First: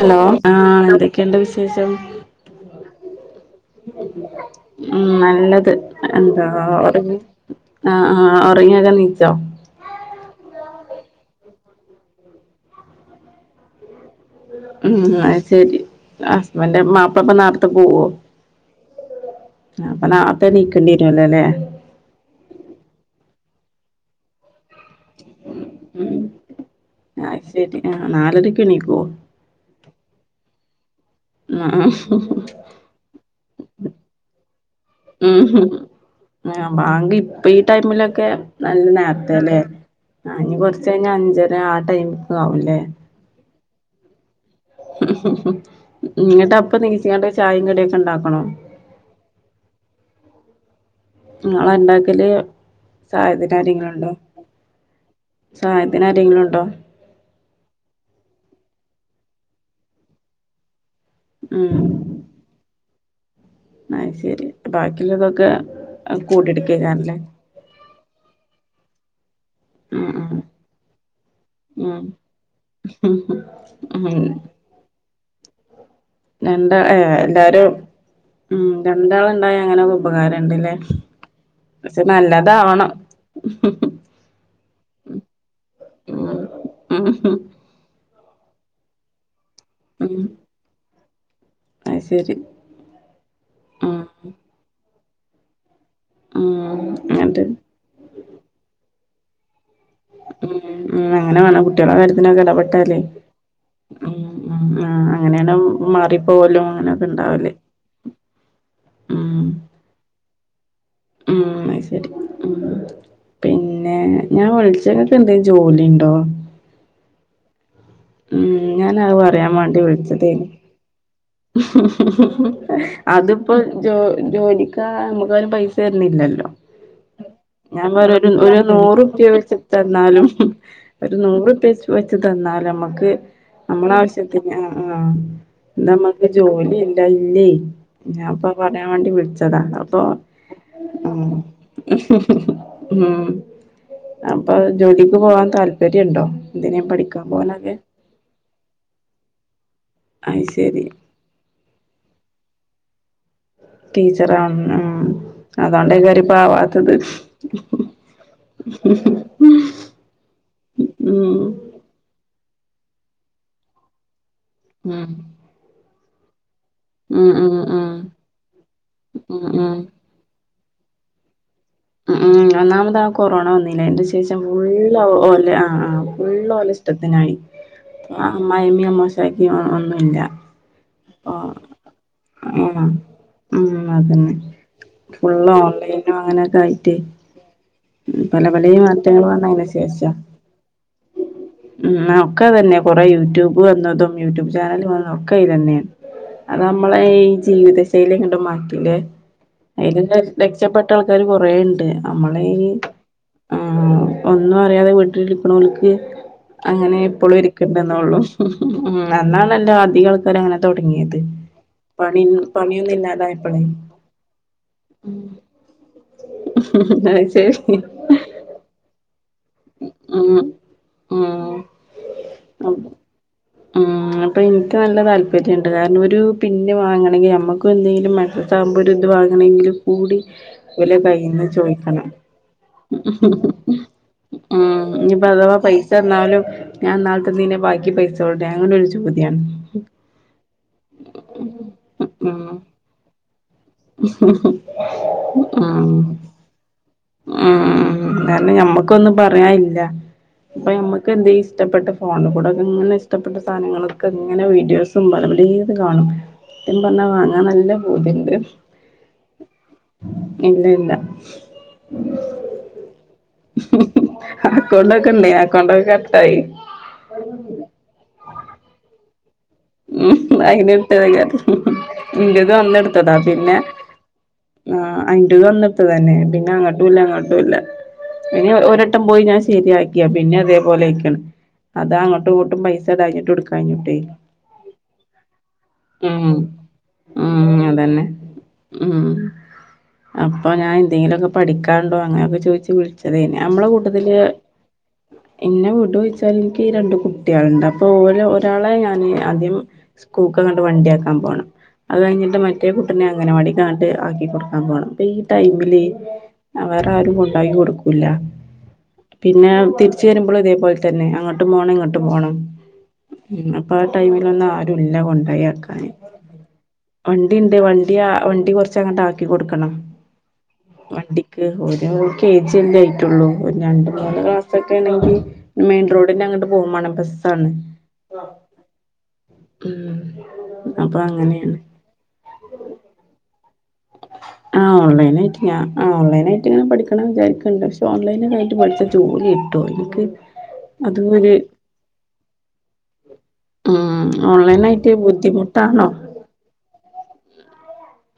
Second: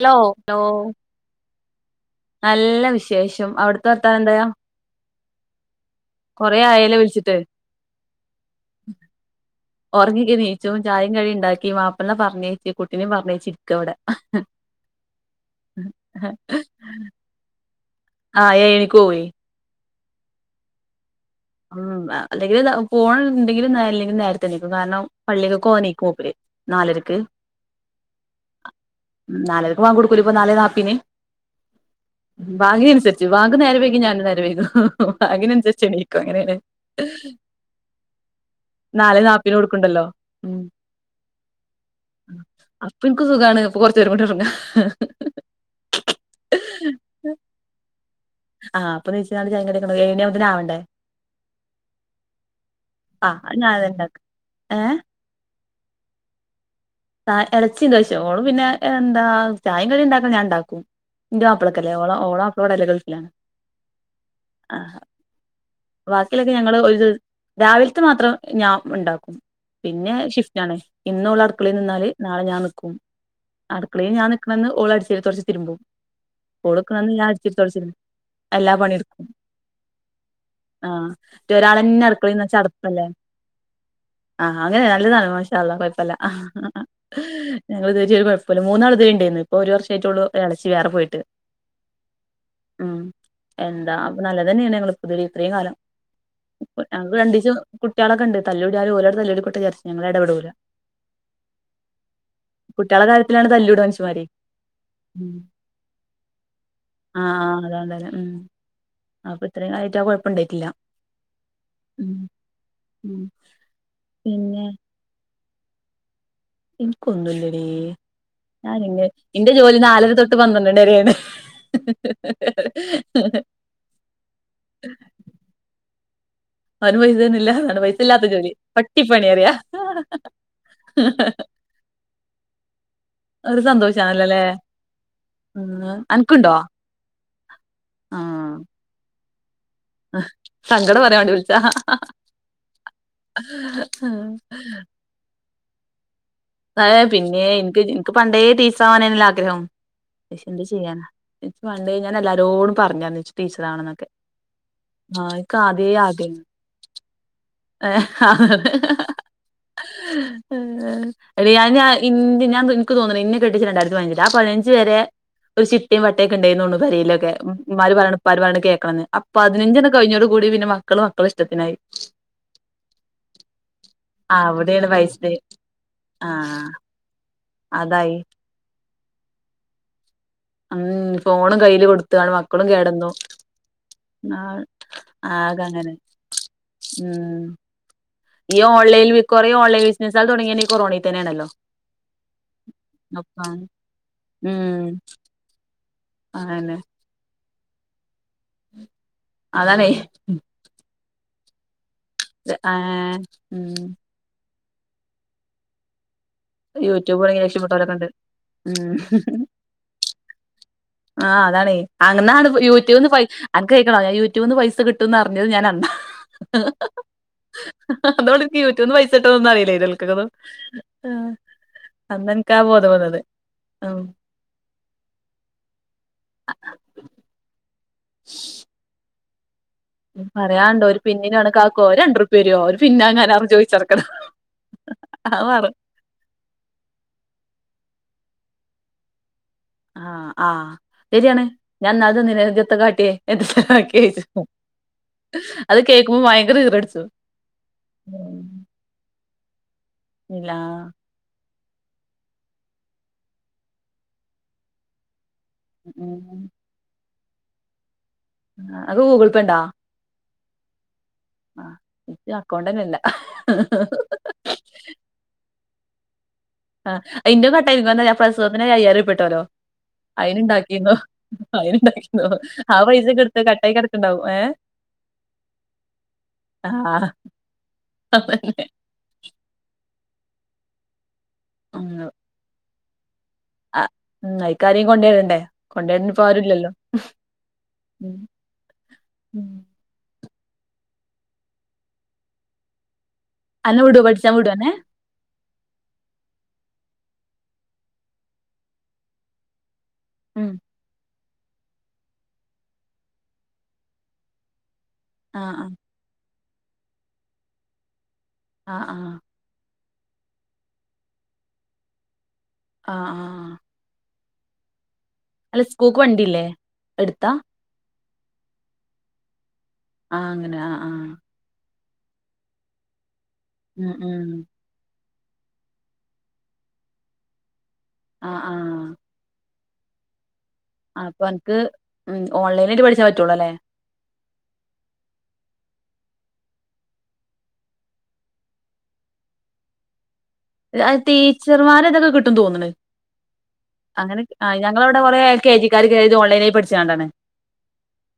Hello ആഹ് എന്തൊക്കെയുണ്ട് വിശേഷം? നല്ല വിശേഷം അവിടുത്തെ വർത്താൻ എന്തായ? ഉം നല്ലത് എന്താ ആയല്ലോ വിളിച്ചിട്ട് ഉറങ്ങിആഹ് അഹ് ഒറങ്ങിയൊക്കെനീച്ചോ? ഉറങ്ങിക്ക നീച്ചും ചായയും കഴിയും ഇണ്ടാക്കി വാപ്പനേ പറഞ്ഞേച്ചു കുട്ടിനേും പറഞ്ഞേച്ച ഇരിക്കവിടെ- ഉം അയ്ശരി ഹസ്ബൻ മാപ്പിള നട്ടക്ക് പോവോ? ആഹ് ഏഴരയ്ക്ക് പോയി അപ്പ നേരത്തെനീക്കേണ്ടി വരൂല്ല ല്ലേ? ഉം അല്ലെങ്കിൽ പോണുണ്ടെങ്കിലുംല്ലെങ്കിലും നേരത്തെ എണിക്കും കാരണം ഉം പള്ളിക്ക്കൊനേക്കുപ്പര് നാലരക്ക് അത് ശരി ആഹ് നാലരക്ക് എണീക്കോ നാലരക്ക് വാങ്ക് കൊടുക്കല്ലേ നാല് നാപ്പേനി ആഹ് [unintelligible] വാങ്കിനനുസരിച്ച് വാങ്ക്നേരം വൈകി ഞാനുംനേരംവൈക്കു ഉം വാങ്കിനനുസരിച്ച് - - ആഹ് ഇപ്പ വാങ്കി ഇപ്പ ഈ ടൈമിലൊക്കെ നല്ല നാലേ നാപ്പീന് നേരത്തെല്ലേ കൊടുക്കണ്ടല്ലോ ആഹ് ഇഞ് ഉം കൊറ്ച്ചഴിഞ്ഞ അഞ്ചര ആ ടൈമിങ്ങ് ആവുലെ. ഇപ്പം ഇൻക്ക് സുഖാണ്. അപ്പം കൊറ് ച്ചേരം കൂടി ഒറ്ങ്ങ. ഇങ്ങട്ട് അപ്പം നീച്ചാണ്ട് ചായയും ക്യാെക്കെ ഉണ്ടാക്കണം. ആ അപ്പം നീച്കാണ്ട്. [unintelligible] എഴണ്യാവുമ്പോത്തിനു ആവെണ്ടെ. ഇങ്ങള ഇണ്ടാക്കല്. ആഹ് സഹായത് അത് ന ഞാൻ തന്നെ ആര്യെങ്ങാണ്ടോ. ഇണ്ടാക്കും ഏഹ് സഹായത്തിന് ആരെങ്കിലും ഉണ്ടോ. സഹാ എളച്ചിണ്ട്. പക്ഷെ ഓളും പിന്നെ എന്താ ചായ കടിം ഇണ്ടാക്കൻ ഞാൻ ഇണ്ടാക്കും. ഇന്റെ ഉം മാപ്ലക്കല്ലെ. ഓ ഓള മാപ്ല ഗൾഫിലാണ്. ആഹ് ശെരി. ബാക്കിള്ളതൊക്കെ. വാക്കില്ലൊക്കെ ഞങ്ങള് ഒരു [unintelligible] രാവിൽത്തെ മാത്രം ഞാൻ ഇണ്ടാക്കും. പിന്നെ ഉം ഷിഫ്റ്റാണ്. ഇന്ന് ഓള് അട്ക്കളേ ഉം നിന്നാല് നാളെ ഞാൻ നിക്കും. ഉം അടുക്കളേ ഉം ഞാൻ നിക്കും. ആന്ന് ഓള് അടിച്ചേരി തൊട്ച്ച് തിരുമ്പും. ഓള് രണ്ടാ ഇട്ക്ക്ണന്ന് ഏഹ് ഞാൻ അടിച്ചെരി തൊട്ച്ചിനി എല്ലാ പണി ഇടുക്കും. ഇണ്ടായാ അങ്ങനെ ഒരു ഉപകാരം ഇണ്ട്ലെ. ആഹ് ഒരാളന്നെ അടുക്കളീ നിന്ന ചട്പ്പെല്ലെ. ആഹ് അങ്ങനെ നല്ലതാണ്. മാഷാ അള്ളാ കൊഴപ്പല്ല. ഉം ഉം ഞങ്ങള് ഇത് വരീ ഒരു കൊഴപ്പുല്ല. മൂന്നാള് ഇതീ ഇണ്ടേയ്ന്നു. ഇപ്പൊ ഒരു ഉം വർഷായിട്ടൊള്ളൂ ഒരു എളച്ചി വേറെ പോയിട്ട്. അത് ശരി ഉം എന്താ ഉം അപ്പൊ നല്ലതന്നേണ് ഞങ്ങള് ഇത് വരേ ഇത്രീ കാലം. ഉം ഞങ്ങക്ക് എന്നിട്ട് രണ്ടീച്ചെ കുട്ട്യേളൊക്കെ ഇണ്ട്. തല്ലൂട്യാലും ഓലാണ്ട് തല്ലൂടികോട്ടെ വിചാര്ച്ചും. ഉം ഉം അങ്ങനെ വേണം. കുട്ട്യേളെ കാര്യത്തിനൊക്കെ എടപെട്ടാലേ കുട്ട്യാളെ കാര്യത്തിലാണ് തല്ലൂടാ ഉം. മനുഷ്യന്മാര് ഉം ആ അങ്ങനേണ് മാറിപ്പോവലും അങ്ങനൊക്കെ ആഹ് ഇണ്ടാവല്. ആഹ് അതാണ്ടാലെ ഉം ഉം അപ്പൊ ഇത്രീം കാലായിട്ട് ആ കൊഴപ്പണ്ടായിട്ടില്ല. ഉം അത് ശെരി. ഉം ഉം പിന്നെ ഞാൻ പിന്നെ വിളിച്ച ഞങ്ങൾക്ക് എന്തേങ് ജോലി ഇണ്ടോ. എനിക്കൊന്നുംല്ലടീ. ഉം ഞാൻ ഇന്ന് ഞാനത് പറയാൻ ഇന്റെ ജോലി വേണ്ടി നാലര തൊട്ട് വിളിച്ചതേനി പന്ത്രണ്ട് മണി വരേണ്. [inaudible] അതിപ്പോ ജോ ജോലിക്ക നമുക്കാരും പൈസ തര്ന്നില്ലല്ലോ. അവന് പൈസയൊന്നുല്ല അതാണ് ഞാൻ പൈസ പറ്യ ഇല്ലാത്ത ജോലി ഒരു പട്ടിപ്പണി നൂറുപ്യ അറിയാ വച്ച്ട്ട് തന്നാലും. ഒരു നൂറുപ്യ വെച്ച് തന്നാലും നമ്മുക്ക് ഒരു നമ്മളെ സന്തോഷാണല്ലോല്ലേ ആവശ്യത്തിന് ആഹ് ഉം ഇന്നമ്മക്ക് അനക്കുണ്ടോ ജോലി ഇല്ല ഇല്ലെ. ഞാൻ ഇപ്പ അത് ആഹ് പറയാൻ വേണ്ടി വിൾച്ചതാ. അപ്പൊ. സങ്കടം പറയാൻ ഉം വേണ്ടി വിളിച്ചാ [inaudible] ഉം ഇപ്പൊ ജോലിക്ക് പോകാൻ താല്പര്യംണ്ടോ. [unintelligible] ഹാ പിന്നേ ഇൻക്ക് ഇൻക്ക് പണ്ടേ ടീച്ചറാവാനെല്ലേ [unintelligible] ആഗ്രഹം. പക്ഷെ അയ് എന്ത് ശരി ചെയ്യാനാ. ഇൻക്ക് പണ്ടേ ഞാൻ എല്ലാരോടും പറഞ്ഞാ [unintelligible] ടീച്ചറാവണംന്നൊക്കെ. ടീച്ചറാണ് ഉം ആഹ് ഇൻക്കാദ്യേ അതോണ്ടേക്കാരം ആഗേനു. [unintelligible] [inaudible] യെ അതെ ഉം എടീ അത് ഞാൻ [unintelligible] ഇൻക്ക് തോന്ന്ണെ. ഇന്നെ കെട്ടിച്ചെ രണ്ടായിരത്തി പതിനഞ്ച്ലാ. ആപതിനഞ്ച് വരെ ഉം ഒരു ഷിഫ് [unintelligible] പേരീ ഉം ലൊക്കെ ഉം ഉം ഇമ്മാര് പറീണും ഇപ്പാര് പറി ണും കേക്കണംന്ന്. ആ ഉം ഉം പതിനഞ്ചു ആണ്ട് കയീഞ്ഞോട് കൂടി പിന്നെ മ മക്കള് മക്കള് ഇഷ്ടത്തിനായി. ഉം ഉം. ഒന്നാമത് ആഹ് കൊറോണ വന്നില്ലെ. അയിന്റെ ശേഷം അവിടെയാണ് ഫുള്ള് പൈസ ഒലെ ആഹ് ആഹ് ഫുള്ള് ആഹ് ഓല ട്ടത്തിനായി. അതായി. അമ്മായിമ്മിം അമ്മോശാക്കി ഒന്നും ഇല്ല. ഉം ഫോണും കയ്യില് കൊട്ത്താണ്ട് മക്കളും ആഹ് കേടന്നു. ഉം അതെന്നെ ഫുള്ള് ആകെ അങ്ങനെ ഓൺലൈനും അങ്ങനക്കായി ഉം പലെ പലെ മാറ്റങ്ങള് വന്ന അയ്ന് ശേഷ തൊടങ്ങെന്നെ ഈ കൊറോണി തന്നെ ആണല്ലൊ ഉം ഒക്ക അതെന്നെ കൊറെ യൂട്യൂബ് വന്നതും യൂട്യൂബ് ഉം ചാനല് വന്നതും ഒക്ക അയിലന്നെ അത് അങ്ങനെ നമ്മളെ ഈ ജീവിത ശൈലി അങ്ങ്ട്ട് മാറ്റുല്ലെ അതാണേ അയില് മെച്ചപ്പെട്ട ആൾക്കാര് കൊറേണ്ട് നമ്മളെ ഈ ആഹ് ഉം ആഹ് ഒന്നു അറിയാതെ വീട്ട്ല് ഇരിക്കൊണോൽക്ക് യൂട്യൂബൊടങ്ങി രക്ഷപ്പെട്ടോലക്ക ഇണ്ട് ഉം അന്നാണല്ലോ അധികം ആൾക്കാരും അങ്ങനെ തൊടങ്ങിയത് ആഹ് അതാണെ പണി അങ്ങന്നാണ് പണിയൊന്നും യൂടൂബ്ന്ന് പൈ ഇല്ലാതായപ്പളേ അനക്ക് കേക്കണൊ ഞാൻ യൂട്യൂബ്ന്ന് പൈസ കിട്ടുന്നർഞത് ഞാനന്ന അയ് ശെരി [unintelligible] യൂട്യൂബിന്ന് പൈസ്ട്ടൊന്നും അറിയില്ലാ ഉം [unintelligible] ആഹ് ഉം അന്ന് എൻക്ക ആഹ് ബോധം വന്നത് ഉം ഇപ്പ ഇൻക്ക് നല്ല താല്പര്യണ്ട് കാര്ണം ഒര് പിന്ന് വാങ്ങണെങ്കി ഞമ്മ ഇപ്പ എന്തേലും മൻസസാവുമ്പൊ ഒര് ഇത് വാങ്ങണെങ്കിലും കൂടി പറയാണ്ടോ ഇവല ഒരു പിന്നിന് കയ്യ്ന്ന് കണക്കാക്കോ ചോയിക്കണം രണ്ടുറുപ്യ തരോ ഒരു പിന്നാങ്ങാനാന്ന് ചോയിച്ചടക്കണം ഉം ഇഞിപ്പ അത് അതവ മാറും പൈസ് ചേർന്നാലും ഞാൻ ഇന്നാള് തന്നീന ബാക്കി പൈസ എവ്ടെ അങ്ങനൊര് ചോദ്യാണ് ആഹ് ആഹ് ശെരിയാണ് ഞാൻ ഇന്നാള് ഉം തന്ന്ലെ ഇജെത്ത കാട്ട്യെ കേ അത് ഉം കേക്ക്മ്പൊ ബയങ്കര ഈറ പുട്ചും ഉം കാര്ണം ഞമ്മക്കൊന്നും പറയാല്ല ഇല്ലാ ഇപ്പൊ ഞമ്മ ഇപ്പെ എന്തേ ഇഷ്ട്ടപെട്ട ഫോണ് കുടൊക്ക ഇങ്ങനെ ഇഷ്ടപ്പെട്ട സാനങ്ങളൊക്കെ ഇങ്ങനെ വീഡിയോസും [unintelligible] അത് കാണും ഉം സത്യം പറ്ഞ്ഞാ വാങ്ങാ നല്ല പൂതി ഇണ്ട് അത് ഗൂഗ്ൾ പേണ്ടാ ഇല്ല ഇല്ല ആഹ് ഇച്ച് അക്കൗണ്ടന്നെ ഇല്ല അക്കൗണ്ടക്കണ്ട് അക്കൗണ്ടക്ക കട്ടായി ആഹ് അയ്ന്റകട്ടായി പ്രസവത്തിന് അയ്യായിരർപ്യട്ടോലൊ ഉം അയിന് ഇണ്ടാക്കിന്നൊ ഇട്ടത് അയിന് ഇണ്ടാക്കിന്നൊ ഇന്റത് അന്ന് ആഹ് എടുത്തതാ പൈസെക്ക ഇട്ത്ത് പിന്നെ കട്ടായി കട്ക്ക്ണ്ടാവും ഏഹ് ആഹ് അയിന്റതു അങ്ങൻത്തതന്നെ പിന്നെ അങ്ങ്ട്ടും ഇല്ല ആഹ് ഇങ്ങ്ട്ടും ഇല്ല ഇനി അതന്നെ ഒ ട്ടം പോയി ഞാ ശെരിയാക്ക്യ പിന്ന ഇതേ പോലെ അയ്ക്ക്ണ് ഉം അത് അങ്ങ്ട്ടും ഇങ്ങ്ട്ടും പൈസ ഇടാഞ്ഞിട്ടും ഇട് ആഹ് കയിഞ്ഞിട്ടൊ ഉം അയ്ക്കാരെ കൊണ്ടോയി ഇടണ്ടെ കൊണ്ടോയി ഇട്ന് ഇപ്പാരു ഇല്ലല്ലൊ ഉം അതന്നെ ഉം ഉം അപ്പൊ ഞാൻ എന്തെങ്കിലും ഓക്ക പഠിക്ക്യാണ്ടൊ അങ്ങനെയൊക്ക ചൊയ്ച്ച് വുളിച്ചതേന് ഞമ്മളെ അന്നെ വിടോ കൂട്ടത്ത്ല് പഠിച്ചാൻ വിടോ അന്നെ എന്നെ വിടൊ ചൊയ്ച്ചാല് ഇൻക്ക് രണ്ട് കുട്ട്യാള്ണ്ട് അപ്പൊ ഓല ഒരാളെ ഞാന് ആദ്യം ഉം സ്കൂക്കന്നർഞ്ട് വണ്ടി അയക്കാ പോണ അത് കഴിഞ്ഞിട്ട് മറ്റേ കുട്ട്നെ അംങ്ങനവാടിക്കർഞ്ട്ട് ആക്കി കൊട്ക്കാൻ പോണം ഇപ്പ ഈ ആഹ് ആഹ് ടൈമില് വേറ ആരും കൊണ്ടാക്കി കൊട്ക്കൂല്ല ആഹ് ആഹ് പിന്നെ തിരിച്ച് വരുമ്പളു ഇതേപോല തന്നെ അങ്ങ്ട്ടും പോണം ഇങ്ങ്ട്ടും പോണം ആഹ് ആഹ് ഇപ ആഹ് ടൈമിലൊന്നും ആരുല്ല കൊണ്ട് ഇല സ്കൂക്ക് വണ്ടില്ലേ വണ്ടിണ്ട് വണ്ടി വണ്ടി കൊറ്ച്ച് അങ്ങ്ട്ട് ആക്കി കൊട്ക്കണം ആഹ് അങ്ങനെ ആഹ് ആഹ് വണ്ടി ക്ക് ഓരോ കെ ജി അല്ലേ ആയിട്ടൊള്ളൂ ഒര് രണ്ട് ഉം മൂന്ന് ഉം ക്ലാസ് പറ്റാണെങ്കി മെയിൻ റോഡിന്റെ അങ്ങട്ട് പോകും വാണം ബസ്സാണ് ആഹ് ആഹ് ഹ്മ്മ് അപ്പൻക്ക് ഓൺലൈനായിട്ട് പഠിച്ചാ പറ്റൊള്ളൂ അല്ലേ ആഹ് ഓൺലൈനായിട്ട് ഞാ ആഹ് ഓൺലൈനായിട്ട് ഇങ്ങനെ പഠിക്കണംന്ന് വിചാരിക്ക്ണ്ട് പക്ഷെ ഓൺലൈനായ്ട്ട് പഠിച്ച ജോലി ട്ടൊ ഇൻക്ക് അത് ടീച്ചർമാരൊക്കെ ഇതൊക്കെ കിട്ടും തോന്ന്ണ് ഉം അങ്ങനെ ഓൺലൈനായിട്ട് ഞങ്ങളെവടെ കൊറെ എൽ കെ ബുദ്ധിമുട്ടാണോ ജിക്കാര് കേറിത് ഓൺലൈനായി പഠിച്ചാണ്ടാണ്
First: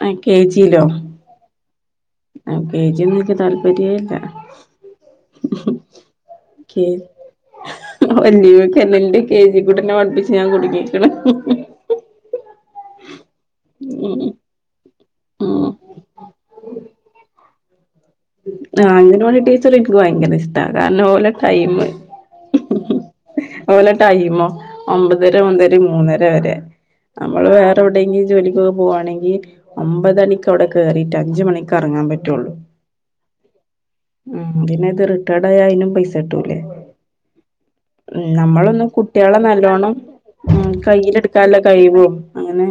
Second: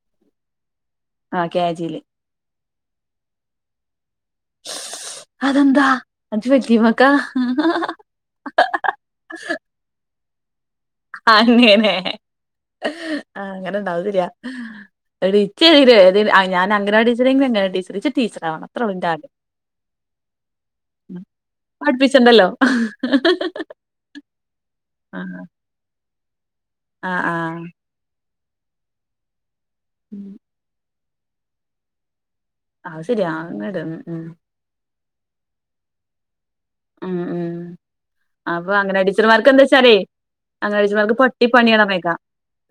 ആഹ് കെ ജിലോ ആഹ് കെ ജിയില് ആഹ് കെ ജിയൊന്നും ഇൻക് താല്പര്യേല്ല അതെന്താ അജ് വെല്ലിമക്ക വല്ലിമക്കന്നെ ഇന്റെ കെ ജി കൂട്ടനെ പഠിപ്പിച്ച് ഞാൻ കുടുങ്ങി അങ്ങനെ ആഹ് അങ്ങനെണ്ടാവും അത് ഉം ശെരിയാ ഒര് ഉം ഇച്ചനെ ഒര് ഞാന് അംഗലവാടി ടീച്ചർങ്കിലെന്നെ ടീച്ചറ് ആഹ് അംഗലവാടി ടീച്ചറ് ഇൻക്ക് ഭയങ്കര ഇഷ്ടാ കാരണം ഉം. ഓലെ ടൈംമ് പഠിപ്പിച്ചണ്ടല്ലോ ഓലെ ടൈമോ ഒമ്പതര ആഹ് മുത ല് മൂന്നര വരെ ആഹ് നമ്മള് ആഹ് വേറെ എവിടെങ്കി ജോലികൊക്കെ പോവാണെങ്കി ഒമ്പതണിക്ക് ത്തൊടെ കേറിട്ട് അഞ്ച് മണിക്കെറങ്ങാൻ പറ്റൊള്ളൂ അഹ് ശെരിയാ അങ്ങൻണ്ട്‌ ഹ്മ്മ് ഹ്മ്മ് പിന്നെ ഇത് റിട്ടേഡായ അയ്നും പൈസ കിട്ടൂല്ലേ ഹ്മ്മ് ഹ്മ്മ് ഹ്മ്മ് നമ്മളൊന്നും കുട്ടിയേളെ നല്ലോണം ഹ്മ്മ് അംഗനവാടി ടീച്ചർമാർക്ക് പട്ടി കയ്യ്ല്ട്ക്കാളെ പണിയാണ് കഴ് വെ പറഞ്ഞേക്കാം അങ്ങനെ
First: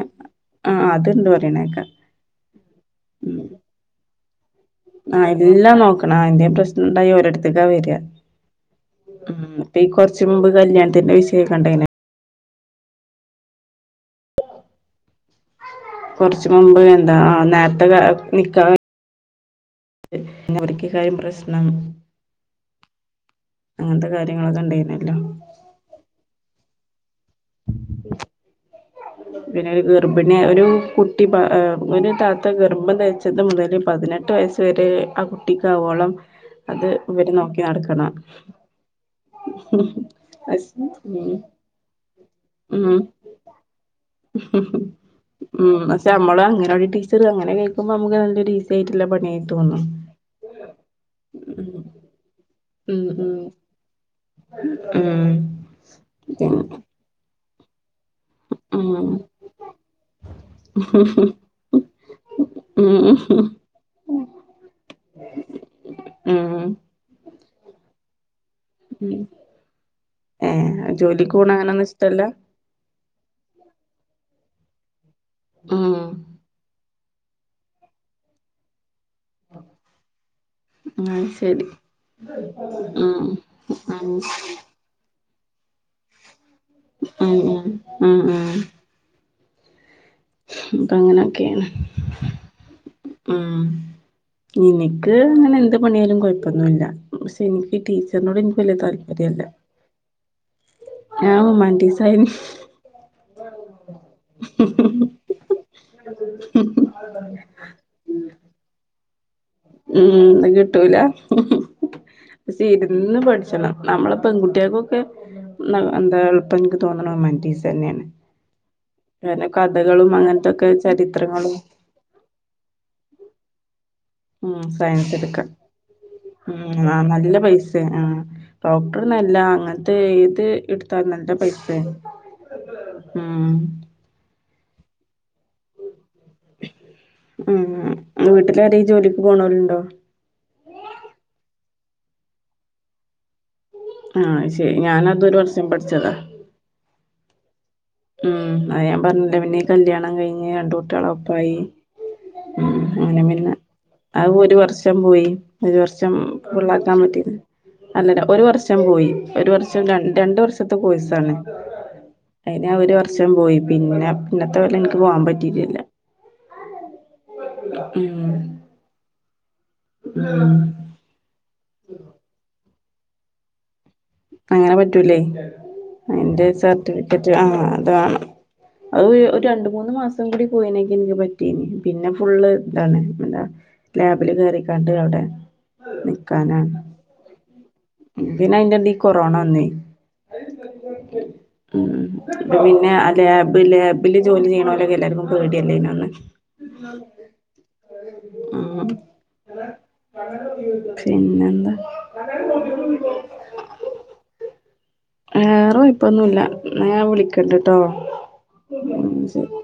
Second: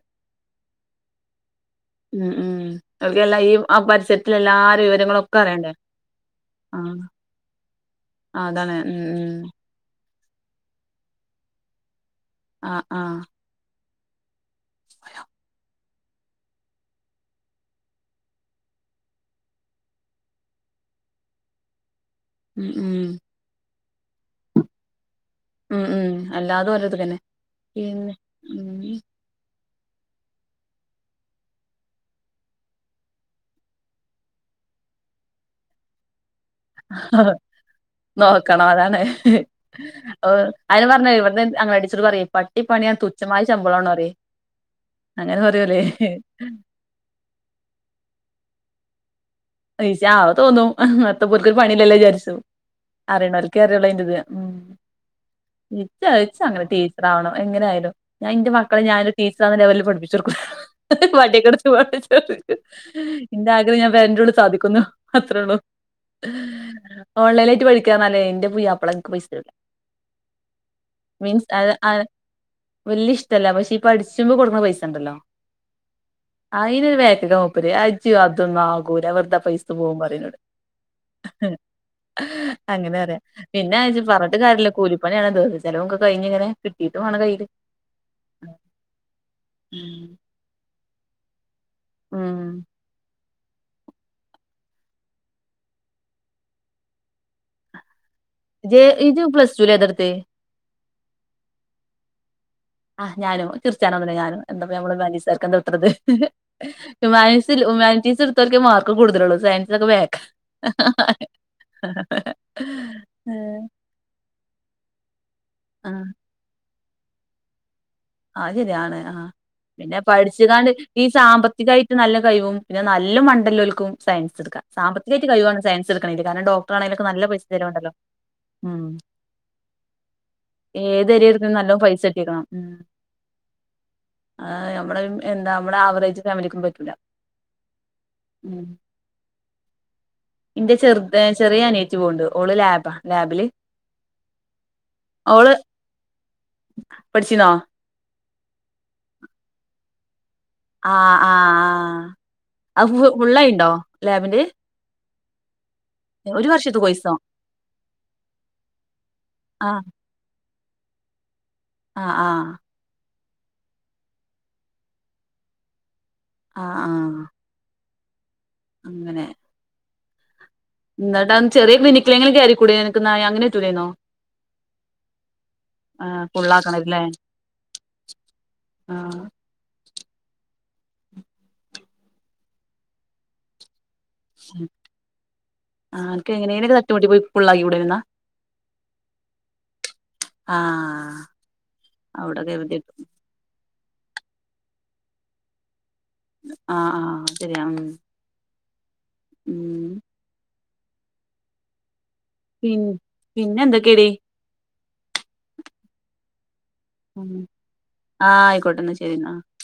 ആഹ് ആഹ് അത്ണ്ട് പറിണെക്കാ ആഹ് ആഹ് അവിടല്ല ഈ ആ പരിസരത്തിലെല്ലാരി ഒഴ് ആഹ് എല്ലാം നോക്കണം ആഹ് എന്തെ പ്രശ്നണ്ടായ ഓരട്ത്ക്കാ വരാ അതാണ് ഹ്മ്മ് ഹ്മ്മ്. ഇപ്പ ഈ കൊറച്ച് മുമ്പ് കല്യാണത്തിന്റെ വിഷയക്കണ്ടെയ്നോ ആഹ് ആഹ് കൊറച്ച് മുമ്പ് എന്താ ആഹ് നേരത്തെ നിക്കാഹഴി പിന്നെ അവർക്കേക്കാരം പ്രശ്നം ഹ്മ്മ് ഹ്മ്മ് അങ്ങൻത്തെ കാര്യങ്ങളൊക്കെ ഇണ്ടായിനല്ലോ ഹ്മ്മ് ഹ്മ്മ് അല്ലാതെ ഓലട്ത്ത്ക്കന്നെ പിന്നെ ഉം [inaudible] പിന്നെ ഒര് ഗർഭിണി ഒരു കുട്ടി ബ ഏഹ് ഒരു താത്ത ഗർഭം ധരിച്ചതും മുതല് പതിനെട്ട് വയസ് ഇത് വേരെ ആ കുട്ടിക്കാവോളം അത് ഇവര് നോക്കി നടക്കണം നോക്കണം അതാണ് അയിഞ്ഞാ പറഞ്ഞെ ഉം ഇവന്ന് അഗംലവാടി ടീച്ചറ് പ റഞ്ഞത് പട്ടിപ്പണിയാ തുച്ഛമായ ശമ്പളാണൊന്നറിയെ ഹ്മ്മ് പക്ഷെ നമ്മളും അഗംലവാടി ടീ ച്ചറ് അങ്ങനെ കേക്കുമ്പോ നമക്ക് നല്ലര് ഈസി ആയിട്ട്ള്ള പണിയാ നിഷാ അത് തോന്നും എത്തപ്പ ഓൽക്കൊരു ഉം പണിയിലല്ല വിചാര്ച്ചും ഉം അറിണോൽക്കെ അറിയൊള്ളൂ അയ്ന്റെത് ഇച്ച ഇച്ചങ്ങനെ ഉം ടീ ച്ചറാവണം എങ്ങനായാലും ഞാൻ ഇന്റെ മക്കളെ ഞാനൊര് ഉം ടീച്ചറാന്ന്ല്ലെ ലെവൽല് പഠിപ്പിച്ചൊടുക്കും ഉം വടിയൊക്കെട്ത്ത് പഠിപ്പിച്ചൊടുക്കും ഉം ഇന്റെ ആഗ്രഹം ഞാൻ പെരന്റുള്ള് സാധിക്കുന്നു അത്രൊള്ളൂ. ഉം ഓൺലൈനായിട്ട് പഠിക്കാറ്ഞ്ഞാലെ ഇന്റെ പുയ്യാ പ്ലനക്ക് പൈസരും ഏ ജോലിക്ക് മീൻസ് പോണ അഹ് അങ്ങനൊന്നും അഹ് ഇഷ്ടല്ല വല്ല്യ ഇഷ്ട്ടല്ല പക്ഷെ ഇപഠിച്ചുമ്പോ കൊടുക്കുന്ന പൈസ ഇണ്ടല്ലോ ഉം അയിനൊരു ബേക്കിക്ക മൂപ്പര് അത്ജ്ജ് കാത്ത്ന്ന ആകൂല വെറ് ന്താ പൈസ പോവും പറയിന്നോട് അത് ശരി അങ്ങനെറിയ ഉം പിന്നെജ്ജ് ഉം പറഞ്ഞിട്ട് കാര്യല്ല്യ കൂലി പണിയാണത് ചെലവൊക്കെ കഴിഞ്ഞിങ്ങനെ കിട്ടീട്ട്മാണം ഉം ഉം കയ്യില് ഉം ഉം അപ്പൊങ്ങനെക്കേണ് ഉം ഉം ഇനിക്ക് അങ്ങനെന്ത് പണിയയാലും കൊഴ്പ്പൊന്നുല്ല പക്ഷേ എനിക്ക് ടീ ചർനോട് ഇന്ക്ക് വല്യ ജെ ഇജ് താല്പര്യല്ല്യ പ്ലസ് ടു ല് ഏതാട്ത്തെ ഞാ ഹ്യൂമൻറ്റിസ് ആയ് ആഹ് ഞാനും ചിർച്ചാനൊന്നുംല്ല ഞാനും എന്തപ്പ നമ്മളുമാന്റീസെർക്ക് എന്താ ഇത്രത് ഹ്യൂമാനീസ്‌ ഹ്യുമാനിറ്റീസ്‌ എടുത്തോർക്കേ മാർക്കും കൂടുതലുള്ളൂ സയൻ ഉം അഹ്കിട്ടൂല്ല ക്ഷേ ഇര്ന്ന് ഏഹ് പഠിച്ചണം നമ്മളെ പെങ്കുട്ട്യാക്കൊക്കെ ന്ന ആഹ് എന്താ ഇപ്പന്ക്ക് തോന്നണ് ഹ്യൂമൻറ്റീസെനെണ് ആ ശര്യാണ് ആഹ് പിന്നെ അങ്ങനത്തൊക്കെ പഠിച്ച്കാണ്ട് ഈ ചരിത്രങ്ങളും സാമ്പത്തികായി നല്ലകൈവും പിന്നെ നല്ല മണ്ടല്ലോൽക്കും സയൻസ് ഉം ഇട്ക്കാ സയൻസ് സാമ്പത്തികായിട്ട് എട്ക്ക കഴിവാണ് സയൻസ് ഇട്ക്ക്ണേല് കാരണം ഉം ആഹ് ഡോക്ടറാണേലൊക്കെ നല്ല പൈസ പൈസയ ചെലവുണ്ടല്ലോ ആഹ് ഉം ഡോക്ടർ നല്ല അങ്ങനത്ത് ഏത് ഇട്ത്താ ഏത് നല്ല എരേട്ക്ക്ണേലും നല്ലോം പൈസയ പൈസ കിട്ടിക്കണം ഉം ആഹ് നമ്മടെവി എന്താ നമ്മടെ ആവറേജ് ഫാമിലിക്കും പറ്റൂല ഉം ഉം വീട്ടിലാരേലും ജോലിക്ക് പോണോലുണ്ടോ ഇന്റെ ചെറ്ത് ചെറീയ അനിയേത്തി പോണ്ട് ഓള് ലാബാ ലാബില് ആഹ് അയ്ശെരി ഞാനതൊരു ഓള് വർഷം പഠിച്ചതാ പഠിച്ചിന്നോ ഉം അയ് ഞാൻ പറഞ്ഞ്ല്ല പിന്നെ കല്യാണം കഴിഞ്ഞ് ആഹ് രണ്ട്കുട്ടികളൊപ്പായി ആഹ് ആഹ് ഉം അത് അങ്ങനെ പിന്നെ ഫുള്ളായിണ്ടോ അഹ് ലാബിന്റെ ഒരു വർഷം പോയി ഒരു വർഷം ഒരു വർഷത്തെ ഫുള്ളാക്കാൻ കോഴ്സോ പറ്റില അല്ലല്ല ഒരു വർഷം പോയി ഒരു വർഷം ആഹ് രണ്ട രണ്ട് വർഷത്തെ കോഴിസാണ് ആഹ് ആഹ് ഞാൻ ഒരു വർഷം പോയി പിന്നെ പിന്നത്തെകൊല്ലം ന്ക്ക് പോവാൻ പറ്റീറ്റില്ല ആഹ് ആഹ് ഉം അങ്ങനെ ഉം ന്നിട്ട് അ ചെറിയ ക്ലിനികില്ലെങ്കിലും കയറിക്കൂടെ അനക്ക്ന്ന അങ്ങനെ പറ്റൂലേന്നോ അങ്ങനെ പറ്റൂല്ലേ ആഹ് അതിന്റെ ഫുള്ളാക്കണല്ലേ സർട്ടിഫിക്കറ്റ് ആഹ് അതാണം അത് ആഹ് ഒരു രണ്ട് മൂന്ന് മാ സം കൂടി പോയിനങ്കി ന്ക്ക് പറ്റീന്ന് പിന്നെ ഫുള്ള്ന്താണ് എന്താ ലാബില് കയറിക്കാണ്ട് അവ്ടെ ആഹ് അനക്ക് എങ്ങനെലൊക്കെ നിക്കാനാണ് തട്ടിമുട്ടി പോയി ഫുള്ളാക്കിക്കൂടെന്നാ പിന്നെ അയിന്റെടി കു കൊറോണവന്ന് ആഹ് ഉം അവിടെ പ്പ കരുതി പിന്നെ ലേബ് ലേബ് ല് ജോലി ചെയ്യണോലൊക്കെ എല്ലാർക്കും പേടിയല്ലേന്ന അന്ന് ആഹ് ആഹ് അത്ശരിയാണ് ഉം പിന്നെന്താ പിൻ പിന്നെന്തെക്കേടി വേറ കൊയ്പ്പൊന്നുല്ല ന്നഞാ ആഹ് വിളിക്കണ്ട്ട്ടോ ആയിക്കോട്ടെ എന്നാ ഉം എന്നാ ശരി